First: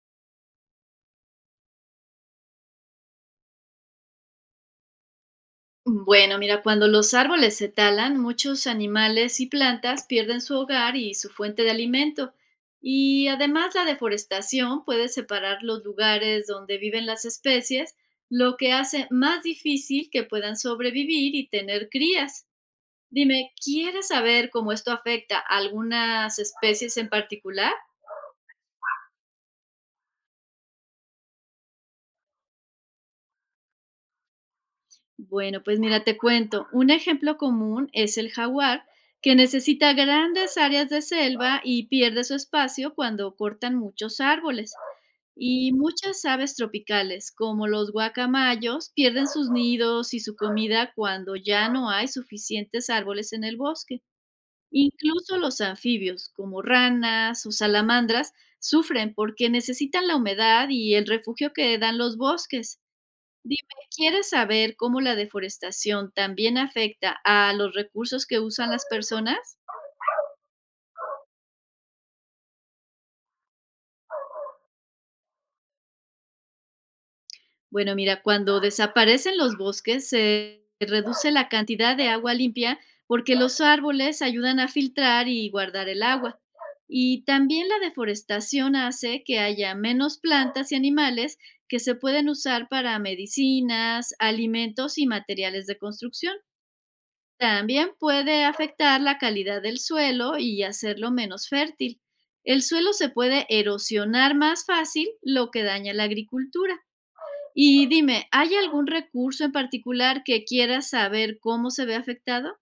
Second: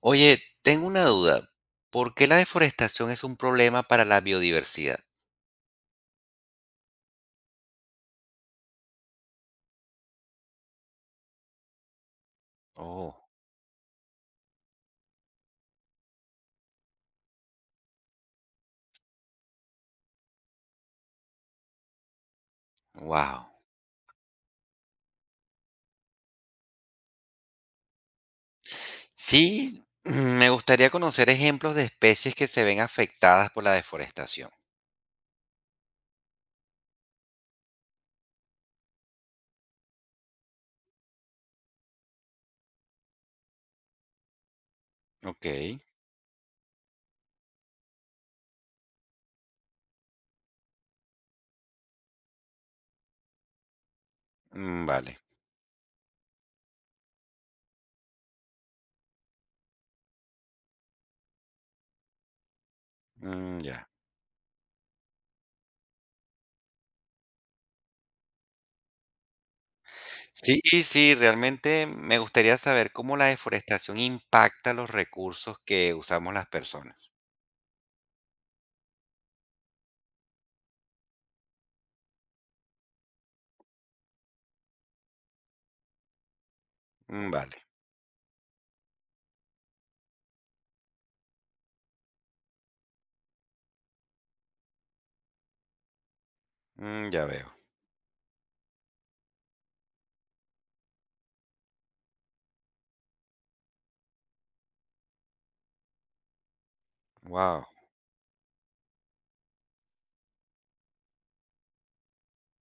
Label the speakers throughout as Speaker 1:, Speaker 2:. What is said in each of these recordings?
Speaker 1: Oye, tengo una duda. ¿Por qué la deforestación es un problema para la biodiversidad?
Speaker 2: Bueno, mira, cuando los árboles se talan, muchos animales y plantas pierden su hogar y su fuente de alimento.
Speaker 1: Oh,
Speaker 2: Y además la deforestación puede separar los lugares donde viven las especies, lo que hace más difícil que puedan sobrevivir y tener crías.
Speaker 1: wow.
Speaker 2: Dime, ¿quieres saber cómo esto afecta a algunas especies en particular?
Speaker 1: Sí, me gustaría conocer ejemplos de especies que se ven afectadas por la deforestación.
Speaker 2: Bueno, pues mira, te cuento. Un ejemplo común es el jaguar, que necesita grandes áreas de selva y pierde su espacio cuando cortan muchos árboles.
Speaker 1: Ok,
Speaker 2: Y muchas aves tropicales, como los guacamayos, pierden sus nidos y su comida cuando ya no hay suficientes árboles en el bosque.
Speaker 1: mm, vale.
Speaker 2: Incluso los anfibios, como ranas o salamandras, sufren porque necesitan la humedad y el refugio que dan los bosques.
Speaker 1: Mm,
Speaker 2: Dime,
Speaker 1: ya.
Speaker 2: ¿quieres saber cómo la deforestación también afecta a los recursos que usan las personas?
Speaker 1: Sí, sí, realmente me gustaría saber cómo la deforestación impacta los recursos que usamos las personas.
Speaker 2: Bueno, mira, cuando desaparecen los bosques se reduce la cantidad de agua limpia porque los árboles ayudan a filtrar y guardar el agua. Y
Speaker 1: Mm, vale,
Speaker 2: también la deforestación hace que haya menos plantas y animales que se pueden usar para medicinas, alimentos y materiales de construcción.
Speaker 1: mm, ya veo.
Speaker 2: También puede afectar la calidad del suelo y hacerlo menos fértil. El suelo se puede erosionar más fácil, lo que daña la agricultura.
Speaker 1: Wow.
Speaker 2: Y dime, ¿hay algún recurso en particular que quieras saber cómo se ve afectado?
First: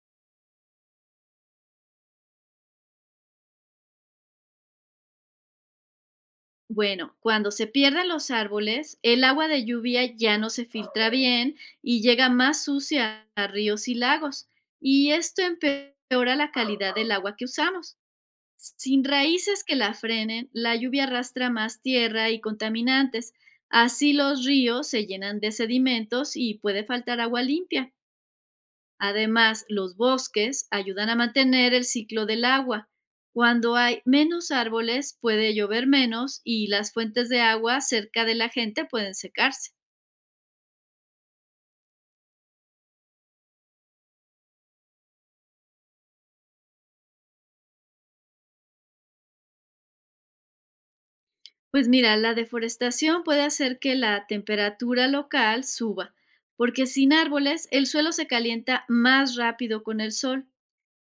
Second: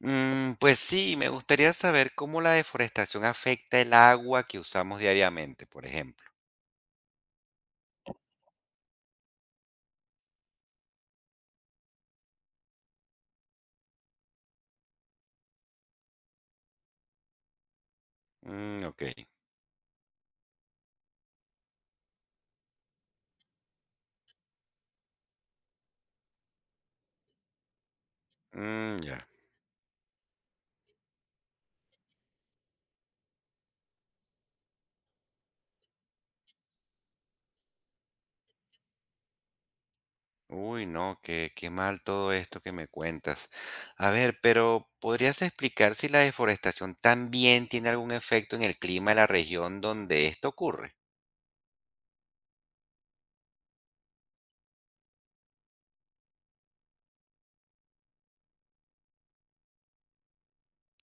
Speaker 1: Pues sí, me gustaría saber cómo la deforestación afecta el agua que usamos diariamente, por ejemplo.
Speaker 2: Bueno, cuando se pierden los árboles, el agua de lluvia ya no se filtra bien y llega más sucia a ríos y lagos. Y esto empeora la calidad del agua que usamos.
Speaker 1: Mm, ok.
Speaker 2: Sin raíces que la frenen, la lluvia arrastra más tierra y contaminantes. Así los ríos se llenan de sedimentos y puede faltar agua limpia.
Speaker 1: Mm, ya.
Speaker 2: Además, los bosques ayudan a mantener el ciclo del agua. Cuando hay menos árboles, puede llover menos y las fuentes de agua cerca de la gente pueden secarse.
Speaker 1: Uy, no, qué mal todo esto que me cuentas. A ver, pero ¿podrías explicar si la deforestación también tiene algún efecto en el clima de la región donde esto ocurre?
Speaker 2: Pues mira, la deforestación puede hacer que la temperatura local suba, porque sin árboles el suelo se calienta más rápido con el sol.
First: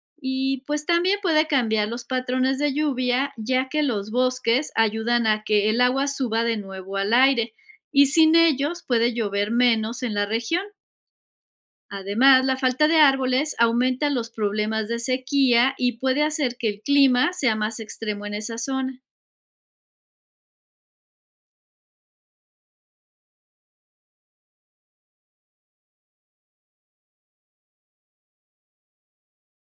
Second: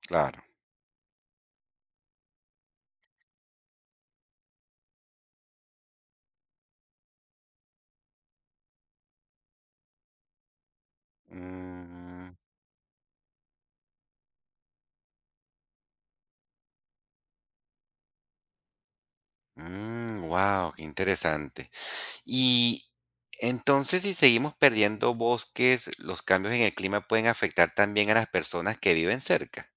Speaker 1: Claro.
Speaker 2: Y pues también puede cambiar los patrones de lluvia, ya que los bosques ayudan a que el agua suba de nuevo al aire y sin ellos puede llover menos en la región.
Speaker 1: Mm,
Speaker 2: Además, la falta de árboles aumenta los problemas de sequía y puede hacer que el clima sea más extremo en esa zona.
Speaker 1: wow, qué interesante. Y entonces, si seguimos perdiendo bosques, los cambios en el clima pueden afectar también a las personas que viven cerca.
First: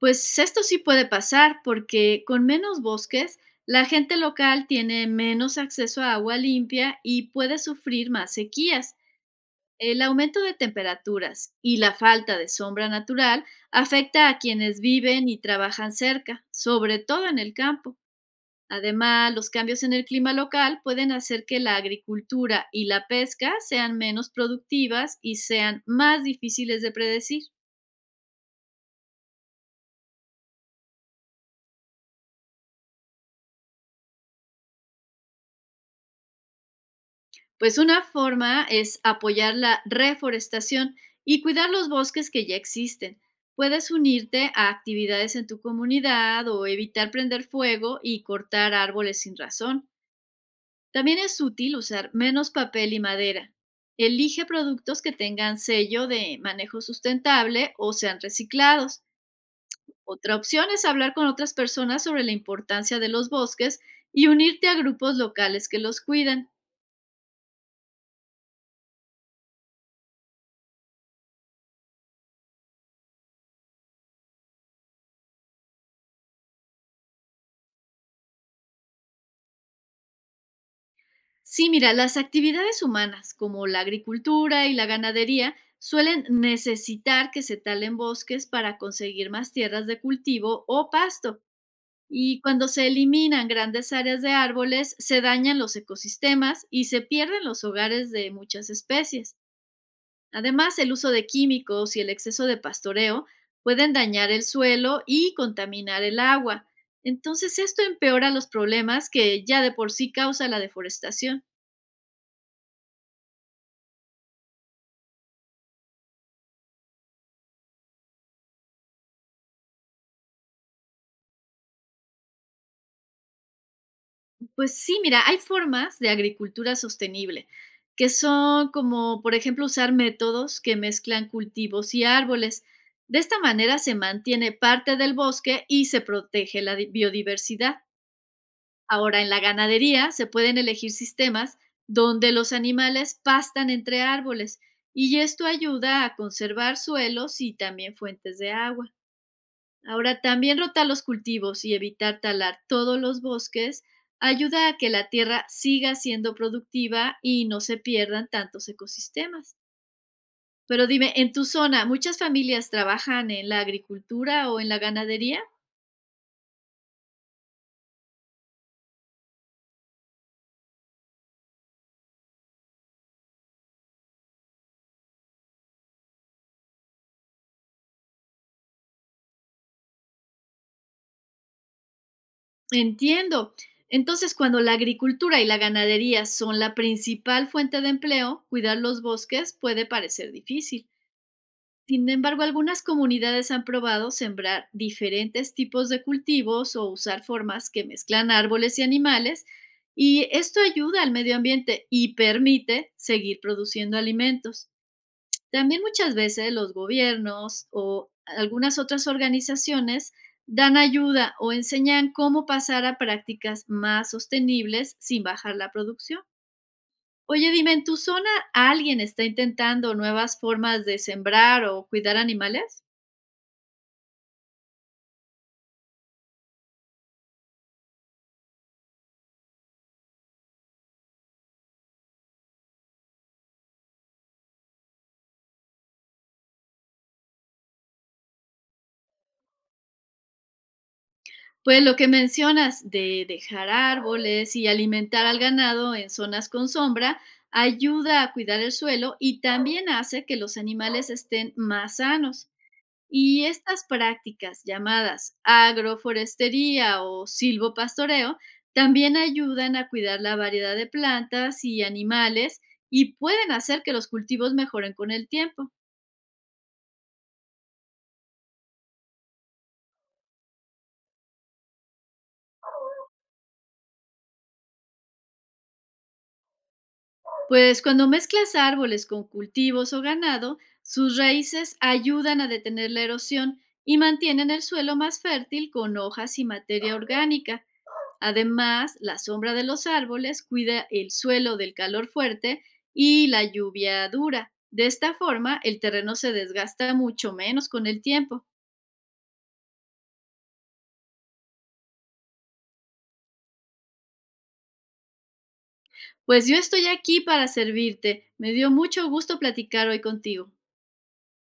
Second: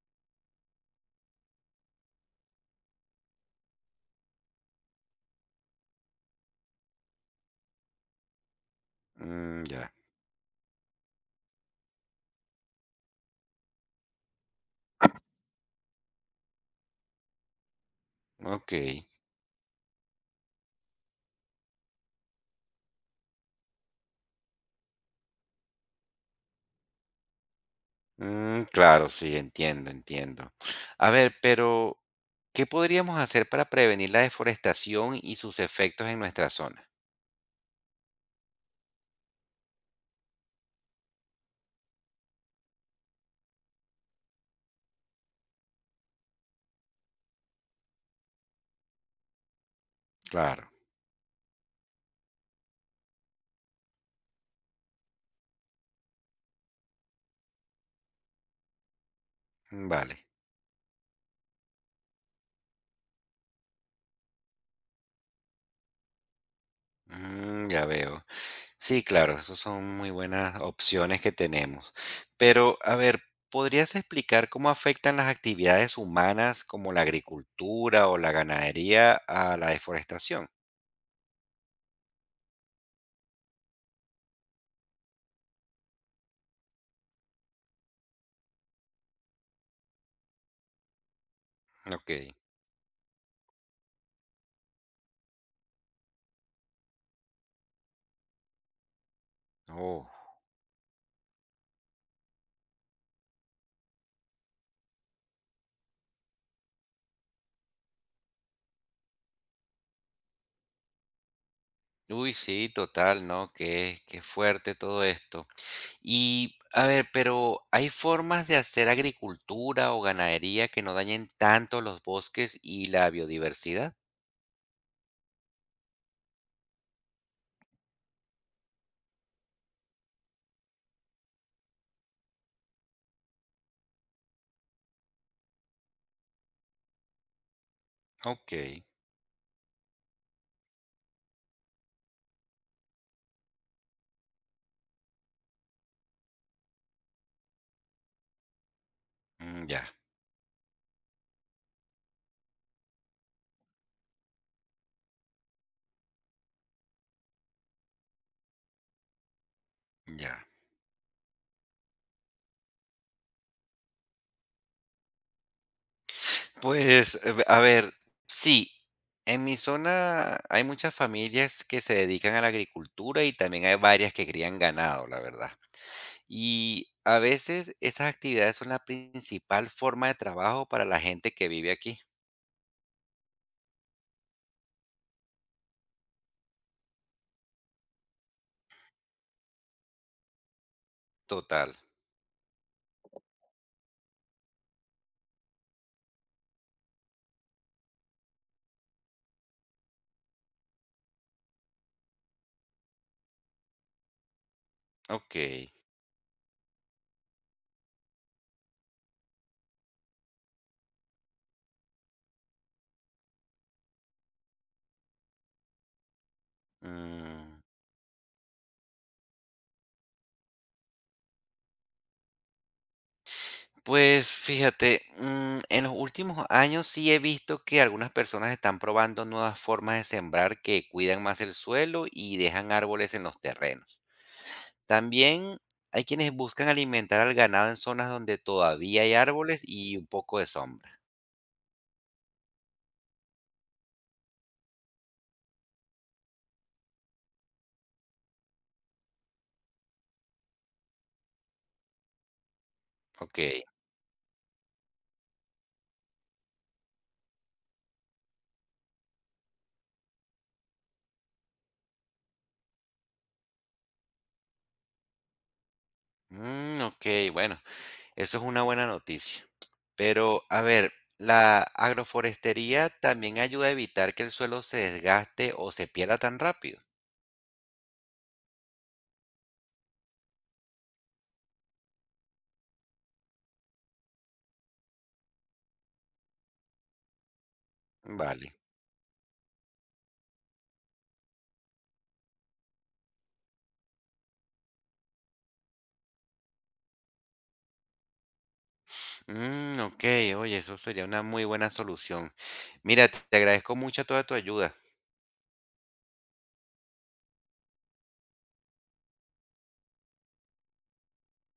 Speaker 2: Pues esto sí puede pasar porque con menos bosques, la gente local tiene menos acceso a agua limpia y puede sufrir más sequías.
Speaker 1: Mm, ya,
Speaker 2: El aumento de temperaturas y la falta de sombra natural afecta a quienes viven y trabajan cerca, sobre todo en el campo.
Speaker 1: ok.
Speaker 2: Además, los cambios en el clima local pueden hacer que la agricultura y la pesca sean menos productivas y sean más difíciles de predecir.
Speaker 1: Mm, claro, sí, entiendo, entiendo. A ver, pero, ¿qué podríamos hacer para prevenir la deforestación y sus efectos en nuestra zona?
Speaker 2: Pues una forma es apoyar la reforestación y cuidar los bosques que ya existen. Puedes unirte a actividades en tu comunidad o evitar prender fuego y cortar árboles sin razón.
Speaker 1: Claro,
Speaker 2: También es útil usar menos papel y madera. Elige productos que tengan sello de manejo sustentable o sean reciclados.
Speaker 1: vale.
Speaker 2: Otra opción es hablar con otras personas sobre la importancia de los bosques y unirte a grupos locales que los cuidan.
Speaker 1: Mm, ya veo. Sí, claro, esas son muy buenas opciones que tenemos. Pero, a ver, ¿podrías explicar cómo afectan las actividades humanas como la agricultura o la ganadería a la deforestación?
Speaker 2: Sí, mira, las actividades humanas como la agricultura y la ganadería suelen necesitar que se talen bosques para conseguir más tierras de cultivo o pasto.
Speaker 1: Ok.
Speaker 2: Y cuando se eliminan grandes áreas de árboles, se dañan los ecosistemas y se pierden los hogares de muchas especies.
Speaker 1: Oh.
Speaker 2: Además, el uso de químicos y el exceso de pastoreo pueden dañar el suelo y contaminar el agua. Entonces, esto empeora los problemas que ya de por sí causa la deforestación.
Speaker 1: Uy, sí, total, ¿no? Qué fuerte todo esto. Y, a ver, pero ¿hay formas de hacer agricultura o ganadería que no dañen tanto los bosques y la biodiversidad?
Speaker 2: Pues sí, mira, hay formas de agricultura sostenible, que son como, por ejemplo, usar métodos que mezclan cultivos y árboles. De esta manera se mantiene parte del bosque y se protege la biodiversidad.
Speaker 1: Ok,
Speaker 2: Ahora, en la ganadería se pueden elegir sistemas donde los animales pastan entre árboles y esto ayuda a conservar suelos y también fuentes de agua.
Speaker 1: mm, ya,
Speaker 2: Ahora, también rotar los cultivos y evitar talar todos los bosques ayuda a que la tierra siga siendo productiva y no se pierdan tantos ecosistemas.
Speaker 1: ya.
Speaker 2: Pero dime, ¿en tu zona muchas familias trabajan en la agricultura o en la ganadería?
Speaker 1: Pues, a ver, sí, en mi zona hay muchas familias que se dedican a la agricultura y también hay varias que crían ganado, la verdad. Y a veces esas actividades son la principal forma de trabajo para la gente que vive aquí.
Speaker 2: Entiendo. Entonces, cuando la agricultura y la ganadería son la principal fuente de empleo, cuidar los bosques puede parecer difícil.
Speaker 1: Total.
Speaker 2: Sin embargo, algunas comunidades han probado sembrar diferentes tipos de cultivos o usar formas que mezclan árboles y animales, y esto ayuda al medio ambiente y permite seguir produciendo alimentos.
Speaker 1: Ok.
Speaker 2: También muchas veces los gobiernos o algunas otras organizaciones dan ayuda o enseñan cómo pasar a prácticas más sostenibles sin bajar la producción. Oye,
Speaker 1: Mm.
Speaker 2: dime, ¿en tu zona alguien está intentando nuevas formas de sembrar o cuidar animales?
Speaker 1: Pues fíjate, en los últimos años sí he visto que algunas personas están probando nuevas formas de sembrar que cuidan más el suelo y dejan árboles en los terrenos. También hay quienes buscan alimentar al ganado en zonas donde todavía hay árboles y un poco de sombra.
Speaker 2: Pues lo que mencionas de dejar árboles y alimentar al ganado en zonas con sombra ayuda a cuidar el suelo y también hace que los animales estén más sanos.
Speaker 1: Ok.
Speaker 2: Y estas prácticas llamadas agroforestería o silvopastoreo también ayudan a cuidar la variedad de plantas y animales y pueden hacer que los cultivos mejoren con el tiempo.
Speaker 1: Mm, ok, bueno, eso es una buena noticia. Pero, a ver, la agroforestería también ayuda a evitar que el suelo se desgaste o se pierda tan rápido.
Speaker 2: Pues cuando mezclas árboles con cultivos o ganado, sus raíces ayudan a detener la erosión y mantienen el suelo más fértil con hojas y materia orgánica.
Speaker 1: Vale.
Speaker 2: Además, la sombra de los árboles cuida el suelo del calor fuerte y la lluvia dura. De esta forma, el terreno se desgasta mucho menos con el tiempo.
Speaker 1: Mm, ok, oye, eso sería una muy buena solución. Mira, te agradezco mucho toda tu ayuda.
Speaker 2: Pues yo estoy aquí para servirte. Me dio mucho gusto platicar hoy contigo.